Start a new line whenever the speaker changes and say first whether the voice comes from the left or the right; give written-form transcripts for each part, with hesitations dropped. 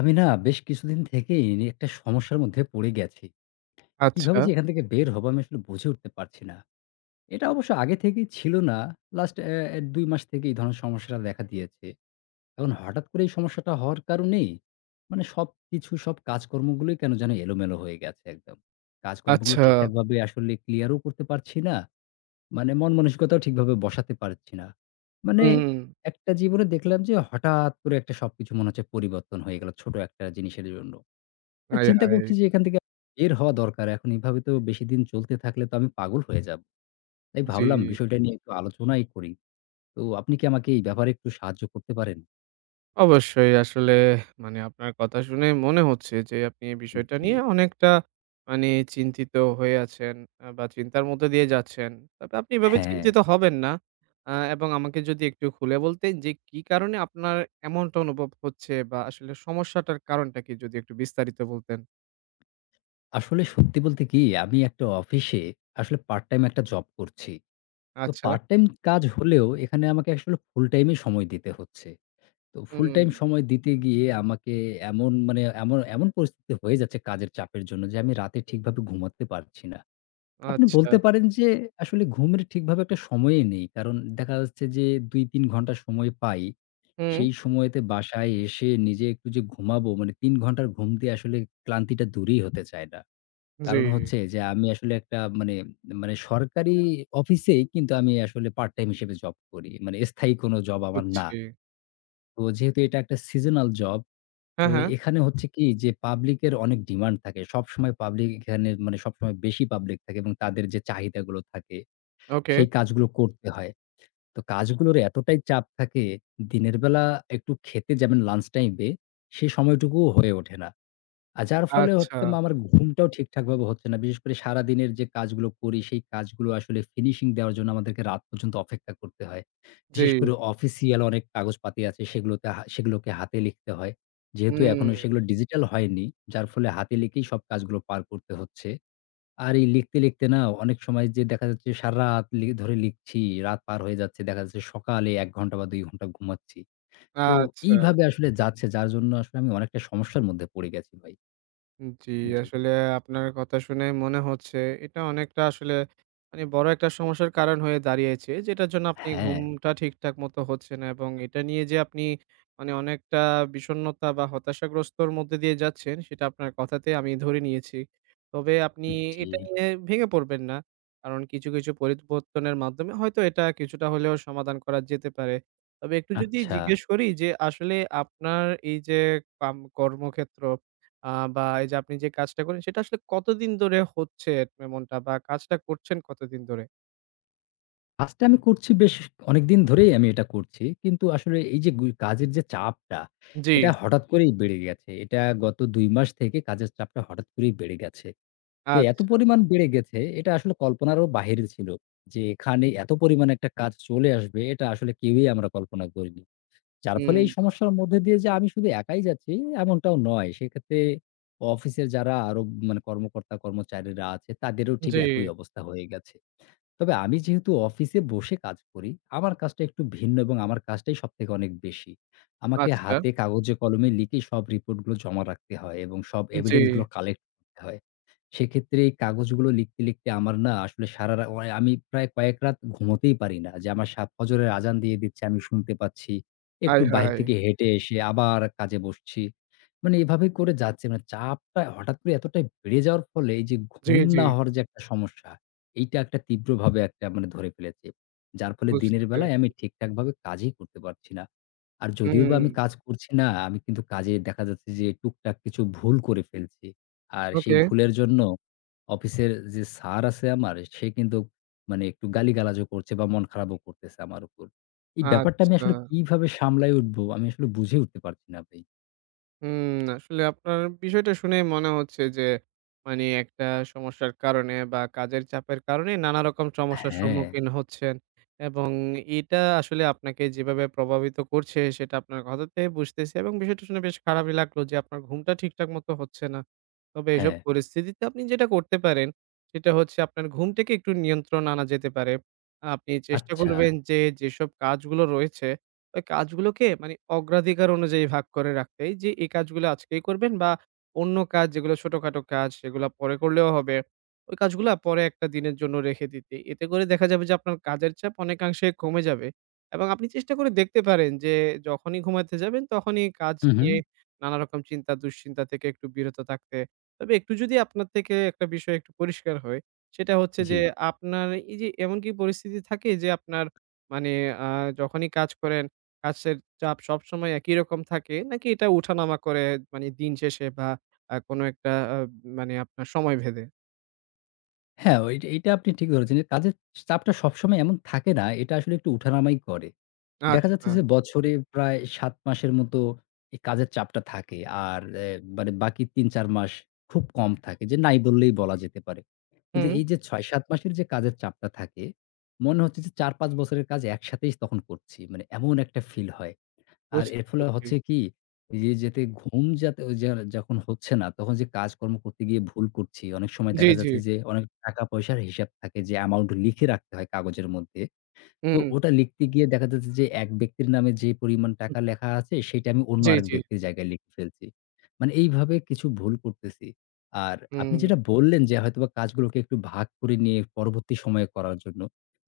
left: আমি না বেশ কিছুদিন থেকেই একটা সমস্যার মধ্যে পড়ে গেছি।
right: আচ্ছা,
left: কিভাবে যে এখান থেকে বের হবো আমি আসলে বুঝে উঠতে পারছি না। এটা অবশ্য আগে থেকেই ছিল না। লাস্ট ২ মাস থেকে এই ধরনের সমস্যাটা দেখা দিয়েছে। এখন হঠাৎ করে এই সমস্যাটা হওয়ার কারণেই মানে সবকিছু সব কাজকর্মগুলোই কেন যেন এলোমেলো হয়ে গেছে একদম। কাজকর্মগুলো
right: আচ্ছা।
left: ঠিকঠাকভাবে আসলে ক্লিয়ারও করতে পারছি না। মানে মন মানসিকতাও ঠিকভাবে বসাতে পারছি না। মানে
right: হুম।
left: একটা জীবনে দেখলাম যে হঠাৎ করে একটা সবকিছু মনে হচ্ছে পরিবর্তন হয়ে গেল ছোট একটা জিনিসের জন্য।
right: হায়,
left: চিন্তা
right: হায়!
left: করছি যে এখান থেকে বের হওয়া দরকার। এখন এভাবে তো বেশিদিন চলতে থাকলে তো আমি পাগল হয়ে যাব। তাই
right: জি।
left: ভাবলাম বিষয়টা নিয়ে একটু আলোচনাই করি। তো আপনি কি আমাকে এই ব্যাপারে একটু সাহায্য করতে পারেন?
right: অবশ্যই আসলে মানে আপনার কথা শুনে মনে হচ্ছে যে আপনি এই বিষয়টা
left: জি।
right: নিয়ে অনেকটা মানে চিন্তিত হয়ে আছেন বা চিন্তার মধ্যে দিয়ে যাচ্ছেন। তবে আপনি এভাবে
left: হ্যাঁ,
right: চিন্তিত হবেন না। এবং আমাকে যদি একটু খুলে বলতেন যে কি কারণে আপনার এমনটা অনুভব হচ্ছে বা আসলে সমস্যাটার কারণটা কি যদি একটু বিস্তারিত বলতেন?
left: আসলে সত্যি বলতে কি আমি একটা অফিসে আসলে পার্ট টাইম একটা জব করছি। তো
right: আচ্ছা।
left: পার্ট টাইম কাজ হলেও এখানে আমাকে আসলে ফুল টাইমই সময় দিতে হচ্ছে। তো ফুল
right: হুম।
left: টাইম সময় দিতে গিয়ে আমাকে এমন পরিস্থিতি হয়ে যাচ্ছে কাজের চাপের জন্য যে আমি রাতে ঠিকভাবে ঘুমাতে পারছি না। আপনি
right: আচ্ছা।
left: বলতে পারেন যে আসলে ঘুমের ঠিকভাবে একটা সময়ই নেই। কারণ দেখা যাচ্ছে যে ২-৩ ঘন্টা সময় পাই।
right: হুম,
left: সেই সময়তে বাসায় এসে নিজে একটু যে ঘুমাবো মানে ৩ ঘন্টার ঘুম দিয়ে আসলে ক্লান্তিটা দূরই হতে চায় না।
right: জি,
left: কারণ হচ্ছে যে আমি আসলে একটা মানে সরকারি অফিসেই কিন্তু আমি আসলে পার্ট টাইম হিসেবে জব করি। মানে স্থায়ী কোনো জব আমার
right: বুঝছি।
left: না। তো যেহেতু এটা একটা সিজনাল জব, তো
right: হ্যাঁ, হ্যাঁ।
left: এখানে হচ্ছে কি যে পাবলিক এর অনেক ডিমান্ড থাকে। সবসময় পাবলিক এখানে মানে সবসময় বেশি পাবলিক থাকে এবং তাদের যে চাহিদাগুলো থাকে
right: ওকে,
left: সেই কাজগুলো করতে হয়। তো কাজগুলোর এতটাই চাপ থাকে, দিনের বেলা একটু খেতে যাবেন লাঞ্চ টাইমে, সে সময়টুকুও হয়ে ওঠে না। আর যার ফলে
right: আচ্ছা।
left: একদম আমার ঘুমটাও ঠিকঠাকভাবে হচ্ছে না। বিশেষ করে সারাদিনের যে কাজগুলো করি, সেই কাজগুলো আসলে ফিনিশিং দেওয়ার জন্য আমাদেরকে রাত পর্যন্ত অপেক্ষা করতে হয়।
right: জি,
left: বিশেষ করে অফিসিয়াল অনেক কাগজপাতি আছে, সেগুলোতে হা সেগুলোকে হাতে লিখতে হয়। যেহেতু
right: হুম,
left: এখনো সেগুলো ডিজিটাল হয়নি, যার ফলে হাতে লিখেই সব কাজগুলো পার করতে হচ্ছে। আর এই লিখতে, লিখতে না অনেক সময় যে দেখা যাচ্ছে সারারাত ধরে লিখছি, রাত পার হয়ে যাচ্ছে। দেখা যাচ্ছে সকালে ১ ঘন্টা বা ২ ঘন্টা ঘুমাচ্ছি। তো এইভাবে
right: আচ্ছা।
left: আসলে যাচ্ছে যার জন্য আসলে আমি অনেকটা সমস্যার মধ্যে পড়ে গেছি ভাই।
right: জি,
left: জি।
right: আসলে আপনার কথা শুনে মনে হচ্ছে এটা অনেকটা আসলে মানে বড় একটা সমস্যার কারণ হয়ে দাঁড়িয়েছে। যেটার জন্য আপনি
left: হ্যাঁ,
right: ঘুমটা ঠিকঠাক মতো হচ্ছে না এবং এটা নিয়ে যে আপনি মানে অনেকটা বিষণ্ণতা বা হতাশাগ্রস্তর মধ্যে দিয়ে যাচ্ছেন সেটা আপনার কথাতে আমি ধরে নিয়েছি। তবে আপনি
left: জি।
right: এটা নিয়ে ভেঙে পড়বেন না। কারণ কিছু, কিছু পরিবর্তনের মাধ্যমে হয়তো এটা কিছুটা হলেও সমাধান করা যেতে পারে। তবে একটু যদি
left: আচ্ছা।
right: জিজ্ঞেস করি যে আসলে আপনার এই যে কর্মক্ষেত্র আ বা এই যে আপনি যে কাজটা করেন সেটা আসলে কতদিন ধরে হচ্ছে এমনটা বা কাজটা করছেন কতদিন ধরে?
left: কাজটা আমি করছি বেশ অনেকদিন ধরেই আমি এটা করছি। কিন্তু আসলে এই যে কাজের যে চাপটা,
right: জি,
left: এটা হঠাৎ করেই বেড়ে গেছে। এটা গত ২ মাস থেকে কাজের চাপটা হঠাৎ করেই বেড়ে গেছে। তো এত
right: আচ্ছা।
left: পরিমাণ বেড়ে গেছে, এটা আসলে কল্পনারও বাহিরে ছিল। যে এখানে এত পরিমাণে একটা কাজ চলে আসবে, এটা আসলে কেউই আমরা কল্পনা করিনি। যার ফলে
right: হুম,
left: এই সমস্যার মধ্যে দিয়ে যে আমি শুধু একাই যাচ্ছি, এমনটাও নয়। সেক্ষেত্রে অফিসের যারা আরো মানে কর্মকর্তা-কর্মচারীরা আছে, তাদেরও ঠিক
right: জি,
left: একই অবস্থা হয়ে গেছে। তবে আমি যেহেতু অফিসে বসে কাজ করি, আমার কাজটা একটু ভিন্ন এবং আমার কাজটাই সবথেকে অনেক বেশি। আমাকে
right: আচ্ছা,
left: হাতে কাগজে কলমে লিখে সব রিপোর্ট গুলো জমা রাখতে হয় এবং সব
right: জি।
left: এভিডেন্স গুলো কালেক্ট করতে হয়। সেক্ষেত্রে এই কাগজগুলো লিখতে, লিখতে আমার না আসলে সারা রা অয় আমি প্রায় কয়েক রাত ঘুমোতেই পারি না যে আমার ফজরের আজান দিয়ে দিচ্ছে, আমি শুনতে পাচ্ছি। একটু
right: আয়
left: বাহির
right: হায়!
left: থেকে হেঁটে এসে আবার কাজে বসছি। মানে এভাবে করে যাচ্ছে। মানে চাপটা হঠাৎ করে এতটাই বেড়ে যাওয়ার ফলে এই যে
right: জি,
left: ঘুম
right: জি,
left: না হওয়ার যে একটা সমস্যা এইটা একটা তীব্রভাবে একটা মানে ধরে ফেলেছে। যার ফলে
right: বুঝতে
left: দিনের বেলায়
right: পেরেছি।
left: আমি ঠিকঠাকভাবে কাজই করতে পারছি না। আর যদিও
right: হুম,
left: বা আমি কাজ করছি না, আমি কিন্তু কাজে দেখা যাচ্ছে যে টুকটাক কিছু ভুল করে ফেলছি। আর সেই
right: ওকে,
left: ভুলের জন্য অফিসের যে স্যার আছে আমার, সে কিন্তু মানে একটু গালিগালাজও করছে বা মন খারাপও করতেছে আমার উপর। এই ব্যাপারটা আমি
right: আচ্ছা।
left: আসলে কিভাবে সামলায় উঠবো? আমি আসলে বুঝে উঠতে পারছি না ভাই।
right: হুম, আসলে আপনার বিষয়টা শুনেই মনে হচ্ছে যে, মানে একটা সমস্যার কারণে বা কাজের চাপের কারণে নানা রকম সমস্যার
left: হ্যাঁ,
right: সম্মুখীন হচ্ছেন এবং এটা আসলে আপনাকে যেভাবে প্রভাবিত করছে সেটা আপনার কথাতেই বুঝতেছি এবং বিষয়টা শুনে বেশ খারাপই লাগলো যে, আপনার ঘুমটা ঠিকঠাক মতো হচ্ছে না। তবে এসব
left: হ্যাঁ।
right: পরিস্থিতিতে আপনি যেটা করতে পারেন সেটা হচ্ছে আপনার ঘুমটাকে একটু নিয়ন্ত্রণ আনা যেতে পারে। আপনি চেষ্টা
left: আচ্ছা।
right: করবেন যে, যেসব কাজগুলো রয়েছে ওই কাজগুলোকে মানে অগ্রাধিকার অনুযায়ী ভাগ করে রাখতে যে এই কাজগুলো আজকেই করবেন বা অন্য কাজ যেগুলো ছোটখাটো কাজ সেগুলো পরে করলেও হবে। ওই কাজগুলা পরে একটা দিনের জন্য রেখে দিতে। এতে করে দেখা যাবে যে আপনার কাজের চাপ অনেকাংশে কমে যাবে এবং আপনি চেষ্টা করে দেখতে পারেন যে যখনই ঘুমাতে যাবেন তখনই কাজ
left: হু, হু।
right: নিয়ে নানা রকম চিন্তা দুশ্চিন্তা থেকে একটু বিরত থাকতে। তবে একটু যদি আপনার থেকে একটা বিষয় একটু পরিষ্কার হয় সেটা হচ্ছে
left: জি।
right: যে আপনার এই যে এমন কি পরিস্থিতি থাকে যে আপনার মানে আ যখনই কাজ করেন কাজের চাপ সবসময় একই রকম থাকে নাকি এটা উঠানামা করে মানে দিন শেষে বা কোনো একটা মানে আপনার সময় ভেদে?
left: হ্যাঁ, ওই এইটা আপনি ঠিক ধরেছেন। যে কাজের চাপটা সবসময় এমন থাকে না। এটা আসলে একটু উঠানামাই করে। দেখা যাচ্ছে
right: আচ্ছা।
left: যে বছরে প্রায় ৭ মাসের মতো এই কাজের চাপটা থাকে। আর এ মানে বাকি ৩-৪ মাস খুব কম থাকে যে নাই বললেই বলা যেতে পারে। কিন্তু
right: হুম,
left: এই যে ৬-৭ মাসের যে কাজের চাপটা থাকে, মনে হচ্ছে যে ৪-৫ বছরের কাজ একসাথেই তখন করছি। মানে এমন একটা ফিল হয়। আর
right: বুঝতে
left: এর ফলে
right: পেরেছি।
left: হচ্ছে কি, যে যাতে ঘুম যাতে ঐ যে যখন হচ্ছে না, তখন যে কাজকর্ম করতে গিয়ে ভুল করছি। অনেক সময়
right: জি,
left: দেখা
right: জি।
left: যাচ্ছে যে, অনেক টাকা-পয়সার হিসাব থাকে যে অ্যামাউন্ট লিখে রাখতে হয় কাগজের মধ্যে। তো
right: হুম।
left: ওটা লিখতে গিয়ে দেখা যাচ্ছে যে এক ব্যক্তির নামে যে পরিমাণ টাকা লেখা আছে সেটা আমি অন্য
right: জি,
left: আরেক
right: জি।
left: ব্যক্তির জায়গায় লিখে ফেলছি। মানে এইভাবে কিছু ভুল করতেছি। আর আপনি
right: হুম।
left: যেটা বললেন যে হয়তোবা কাজগুলোকে একটু ভাগ করে নিয়ে পরবর্তী সময়ে করার জন্য।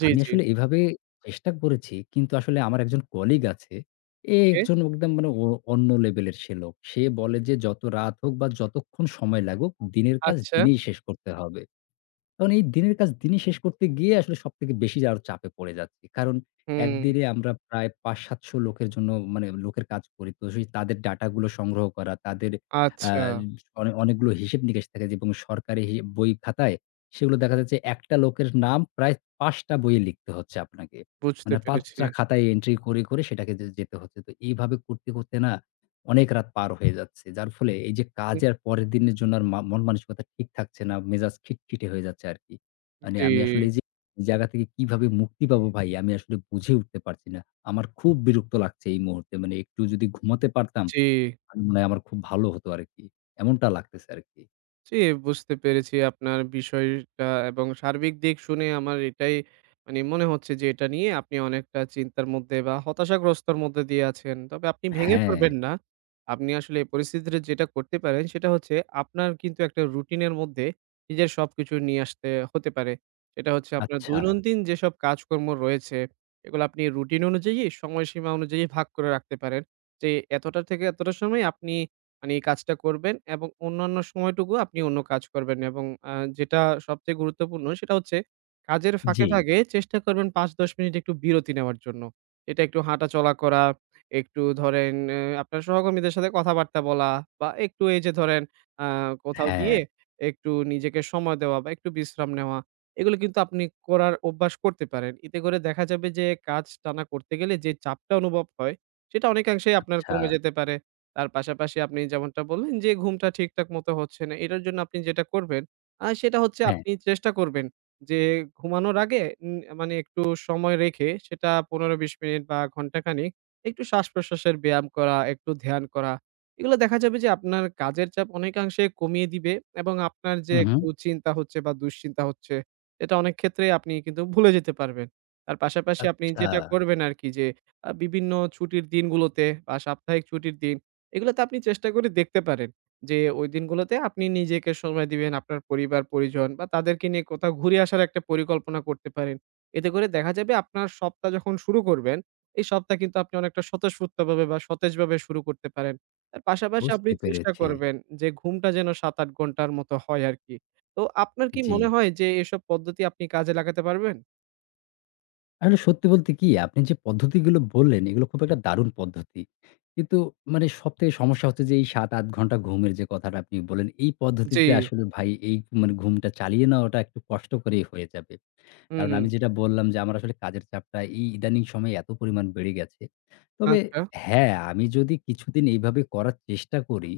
right: জি,
left: আমি
right: জি।
left: আসলে এভাবে চেষ্টা করেছি কিন্তু আসলে আমার একজন কলিগ আছে। এ
right: ওকে।
left: একজন একদম মানে অন্য লেভেলের সে লোক। সে বলে যে যত রাত হোক বা যতক্ষণ সময় লাগুক দিনের কাজ
right: আচ্ছা।
left: দিনেই শেষ করতে হবে। তখন এই দিনের কাজ দিনই শেষ করতে গিয়ে আসলে সবথেকে বেশি আরো চাপে পড়ে যাচ্ছি। কারণ
right: হুম।
left: একদিনে আমরা প্রায় ৫-৭০০ লোকের জন্য মানে লোকের কাজ করি। তো সেই তাদের ডাটাগুলো সংগ্রহ করা, তাদের আ
right: আচ্ছা,
left: অনে অনেকগুলো হিসেব-নিকেশ থাকে যে এবং সরকারি বই খাতায় সেগুলো দেখা যাচ্ছে একটা লোকের নাম প্রায় ৫ টা বইয়ে লিখতে হচ্ছে আপনাকে।
right: বুঝতে
left: মানে ৫
right: পেরেছি।
left: টা খাতায় এন্ট্রি করে, করে সেটাকে যে যেতে হচ্ছে। তো এইভাবে করতে, করতে না অনেক রাত পার হয়ে যাচ্ছে। যার ফলে এই যে
right: হুম,
left: কাজে আর পরের দিনের জন্য আর মা মন মানসিকতা ঠিক থাকছে না। মেজাজ খিটখিটে হয়ে যাচ্ছে আরকি। মানে
right: জি,
left: আমি আসলে এই যে এই জায়গা থেকে কিভাবে মুক্তি পাবো ভাই আমি আসলে বুঝে উঠতে পারছি না। আমার খুব বিরক্ত লাগছে এই মুহূর্তে। মানে একটু যদি ঘুমাতে পারতাম
right: জি।
left: আমি মনে হয় আমার খুব ভালো হতো আরকি। এমনটা লাগতেছে আরকি।
right: জি, বুঝতে পেরেছি আপনার বিষয়টা এবং সার্বিক দিক শুনে আমার এটাই মানে মনে হচ্ছে যে এটা নিয়ে আপনি অনেকটা চিন্তার মধ্যে বা হতাশাগ্রস্তর মধ্যে দিয়ে আছেন। তবে আপনি ভেঙে
left: হ্যাঁ,
right: পড়বেন না। আপনি আসলে এই পরিস্থিতিতে যেটা করতে পারেন সেটা হচ্ছে আপনার কিন্তু একটা রুটিনের মধ্যে নিজের সবকিছু নিয়ে আসতে হতে পারে। সেটা হচ্ছে আপনার
left: আচ্ছা।
right: দৈনন্দিন যেসব কাজকর্ম রয়েছে এগুলো আপনি রুটিন অনুযায়ী সময়সীমা অনুযায়ী ভাগ করে রাখতে পারেন। যে এতটা থেকে এতটা সময় আপনি মানে এই কাজটা করবেন এবং অন্যান্য সময়টুকু আপনি অন্য কাজ করবেন এবং আ যেটা সবচেয়ে গুরুত্বপূর্ণ সেটা হচ্ছে কাজের ফাঁকে,
left: জি।
right: ফাঁকে চেষ্টা করবেন ৫-১০ মিনিট একটু বিরতি নেওয়ার জন্য। এটা একটু হাঁটাচলা করা, একটু ধরেন আপনার সহকর্মীদের সাথে কথাবার্তা বলা বা একটু এই যে ধরেন আ কোথাও
left: হ্যাঁ,
right: গিয়ে একটু নিজেকে সময় দেওয়া বা একটু বিশ্রাম নেওয়া। এগুলো কিন্তু আপনি করার অভ্যাস করতে পারেন। এতে করে দেখা যাবে যে কাজ টানা করতে গেলে যে চাপটা অনুভব হয় সেটা অনেকাংশেই আপনার
left: আচ্ছা।
right: কমে যেতে পারে। তার পাশাপাশি আপনি যেমনটা বললেন যে ঘুমটা ঠিকঠাক মতো হচ্ছে না, এটার জন্য আপনি যেটা করবেন সেটা হচ্ছে
left: হ্যাঁ।
right: আপনি চেষ্টা করবেন যে ঘুমানোর আগে মানে একটু সময় রেখে সেটা ১৫-২০ মিনিট বা ঘন্টাখানিক একটু শ্বাস-প্রশ্বাসের ব্যায়াম করা, একটু ধ্যান করা। এগুলো দেখা যাবে যে আপনার কাজের চাপ অনেকাংশে কমিয়ে দিবে এবং আপনার যে
left: হু, হু।
right: একটু চিন্তা হচ্ছে বা দুশ্চিন্তা হচ্ছে এটা অনেক ক্ষেত্রেই আপনি কিন্তু ভুলে যেতে পারবেন। তার পাশাপাশি আপনি
left: আচ্ছা।
right: যেটা করবেন আরকি যে বিভিন্ন ছুটির দিনগুলোতে বা সাপ্তাহিক ছুটির দিন এগুলো তো আপনি চেষ্টা করে দেখতে পারেন। যে ওই দিনগুলোতে আপনি নিজেকে সময় দিবেন, আপনার পরিবার-পরিজন বা তাদেরকে নিয়ে কোথাও ঘুরে আসার একটা পরিকল্পনা করতে পারেন। এতে করে দেখা যাবে আপনার সপ্তাহ যখন শুরু করবেন, এই সপ্তাহ কিন্তু আপনি অনেকটা স্বতঃস্ফূর্তভাবে বা সতেজভাবে শুরু করতে পারেন। তার পাশাপাশি আপনি
left: বুঝতে
right: চেষ্টা
left: পেরেছি।
right: করবেন যে ঘুমটা যেন ৭-৮ ঘন্টার মতো হয় আরকি। তো আপনার কি
left: জি।
right: মনে হয় যে এসব পদ্ধতি আপনি কাজে লাগাতে পারবেন?
left: আসলে সত্যি বলতে কি আপনি যে পদ্ধতিগুলো বললেন এগুলো খুব একটা দারুণ পদ্ধতি। কিন্তু মানে সবথেকে সমস্যা হচ্ছে যে এই ৭-৮ ঘন্টা ঘুমের যে কথাটা আপনি বললেন, এই
right: জি,
left: পদ্ধতিতে আসলে ভাই এই মানে ঘুমটা চালিয়ে নেওয়াটা একটু কষ্টকরই হয়ে যাবে। কারণ
right: হুম,
left: আমি যেটা বললাম যে আমার আসলে কাজের চাপটা এই ইদানিং সময়ে এত পরিমাণ বেড়ে গেছে। তবে
right: আচ্ছা,
left: হ্যাঁ, আমি যদি কিছুদিন এইভাবে করার চেষ্টা করি,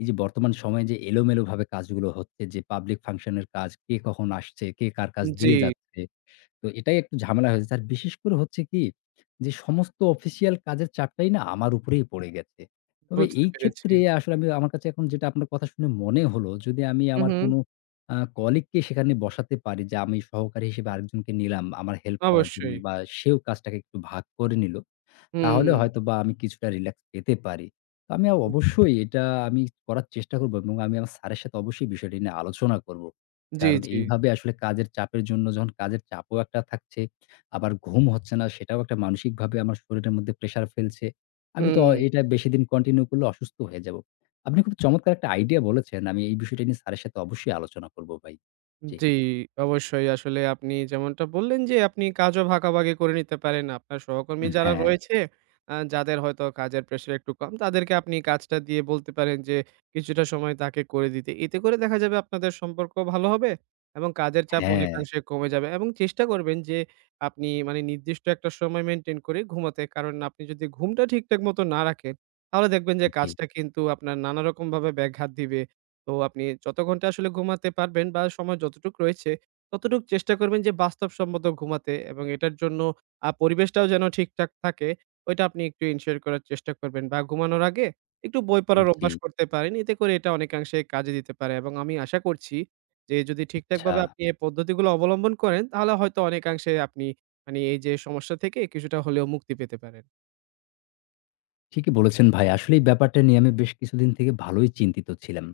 left: এই যে বর্তমান সময়ে যে এলোমেলোভাবে কাজগুলো হচ্ছে যে পাবলিক ফাংশন এর কাজ, কে কখন আসছে, কে কার কাজ
right: জি,
left: দিয়ে যাচ্ছে। তো এটাই একটু ঝামেলা হয়েছে। আর বিশেষ করে হচ্ছে কি যে সমস্ত অফিসিয়াল কাজের চাপটাই না আমার উপরেই পড়ে গেছে। তবে
right: বুঝতে
left: এই
right: পেরেছি।
left: ক্ষেত্রে আসলে আমি আমার কাছে এখন যেটা আপনার কথা শুনে মনে হলো যদি আমি
right: হু, হু,
left: আমার কোনো কলিগকে সেখানে বসাতে পারি যে আমি সহকারী হিসেবে আরেকজনকে নিলাম আমার হেল্প করার জন্য
right: অবশ্যই,
left: বা সেও কাজটাকে একটু ভাগ করে নিল।
right: হুম।
left: তাহলে হয়তোবা আমি কিছুটা রিল্যাক্স পেতে পারি। তো আমি অবশ্যই এটা আমি করার চেষ্টা করব এবং আমি আমার স্যারের সাথে অবশ্যই বিষয়টি নিয়ে আলোচনা করব।
right: জি,
left: কারণ
right: জি।
left: এইভাবে আসলে কাজের চাপের জন্য যখন কাজের চাপও একটা থাকছে, আবার ঘুম হচ্ছে না সেটাও একটা মানসিকভাবে আমার শরীরের মধ্যে প্রেশার ফেলছে। আমি তো
right: হুম।
left: এটা বেশিদিন কন্টিনিউ করলে অসুস্থ হয়ে যাব। আপনি খুব চমৎকার একটা আইডিয়া বলেছেন। আমি এই বিষয়টা নিয়ে স্যারের সাথে অবশ্যই আলোচনা করব ভাই। জি।
right: জি, অবশ্যই। আসলে আপনি যেমনটা বললেন যে আপনি কাজও ভাগাভাগি করে নিতে পারেন। আপনার সহকর্মী
left: হুম।
right: যারা
left: হ্যাঁ,
right: রয়েছে, যাদের হয়তো কাজের প্রেশার একটু কম, তাদেরকে আপনি কাজটা দিয়ে বলতে পারেন যে কিছুটা সময় তাকে করে দিতে। এতে করে দেখা যাবে আপনাদের সম্পর্ক ভালো হবে এবং কাজের চাপ
left: হ্যাঁ।
right: অনেকাংশে কমে যাবে এবং চেষ্টা করবেন যে আপনি মানে নির্দিষ্ট একটা সময় মেইনটেইন করে ঘুমাতে। কারণ আপনি যদি ঘুমটা ঠিকঠাক মতো না রাখেন, তাহলে দেখবেন যে
left: জি,
right: কাজটা কিন্তু আপনার নানারকমভাবে ব্যাঘাত দিবে। তো আপনি যত ঘন্টা আসলে ঘুমাতে পারবেন বা সময় যতটুক রয়েছে, ততটুক চেষ্টা করবেন যে বাস্তবসম্মত ঘুমাতে এবং এটার জন্য পরিবেশটাও যেন ঠিকঠাক থাকে, ওইটা আপনি একটু এনশিওর করার চেষ্টা করবেন বা ঘুমানোর আগে একটু বই পড়ার
left: জি।
right: অভ্যাস করতে পারেন। এতে করে এটা অনেকাংশে কাজে দিতে পারে এবং আমি আশা করছি যে যদি
left: আচ্ছা।
right: ঠিকঠাকভাবে আপনি এই পদ্ধতিগুলো অবলম্বন করেন, তাহলে হয়তো অনেকাংশে আপনি মানে এই যে সমস্যা থেকে কিছুটা হলেও মুক্তি পেতে পারেন।
left: ঠিকই বলেছেন ভাই। আসলে এই ব্যাপারটা নিয়ে আমি বেশ কিছুদিন থেকে ভালোই চিন্তিত ছিলাম।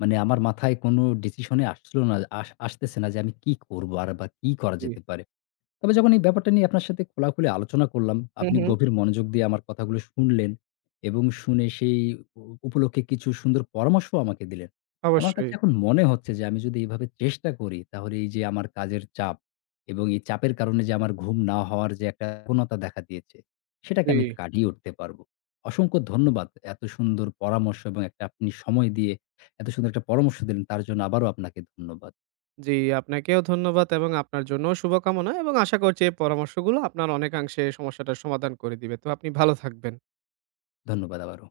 left: মানে আমার মাথায় কোনো ডিসিশন এ আসছিল না আসতেছে না যে আমি কি করব আর বা কি করা
right: জি।
left: যেতে পারে? তবে যখন এই ব্যাপারটা নিয়ে আপনার সাথে খোলাখুলি আলোচনা করলাম,
right: হুম,
left: আপনি
right: হুম।
left: গভীর মনোযোগ দিয়ে আমার কথাগুলো শুনলেন এবং শুনে সেই উ উপলক্ষে কিছু সুন্দর পরামর্শও আমাকে দিলেন। আমার
right: অবশ্যই।
left: কাছে এখন মনে হচ্ছে যে আমি যদি এভাবে চেষ্টা করি তাহলে এই যে আমার কাজের চাপ এবং এই চাপের কারণে যে আমার ঘুম না হওয়ার যে একটা প্রবণতা দেখা দিয়েছে, সেটাকে
right: জি।
left: আমি কাটিয়ে উঠতে পারবো। অসংখ্য ধন্যবাদ। এত সুন্দর পরামর্শ এবং একটা আপনি সময় দিয়ে এত সুন্দর একটা পরামর্শ দিলেন তার জন্য আবারও আপনাকে ধন্যবাদ।
right: জি, আপনাকেও ধন্যবাদ এবং আপনার জন্যও শুভকামনা এবং আশা করছি এই পরামর্শগুলো আপনার অনেকাংশে সমস্যাটার সমাধান করে দিবে। তো আপনি ভালো থাকবেন।
left: ধন্যবাদ আবারও।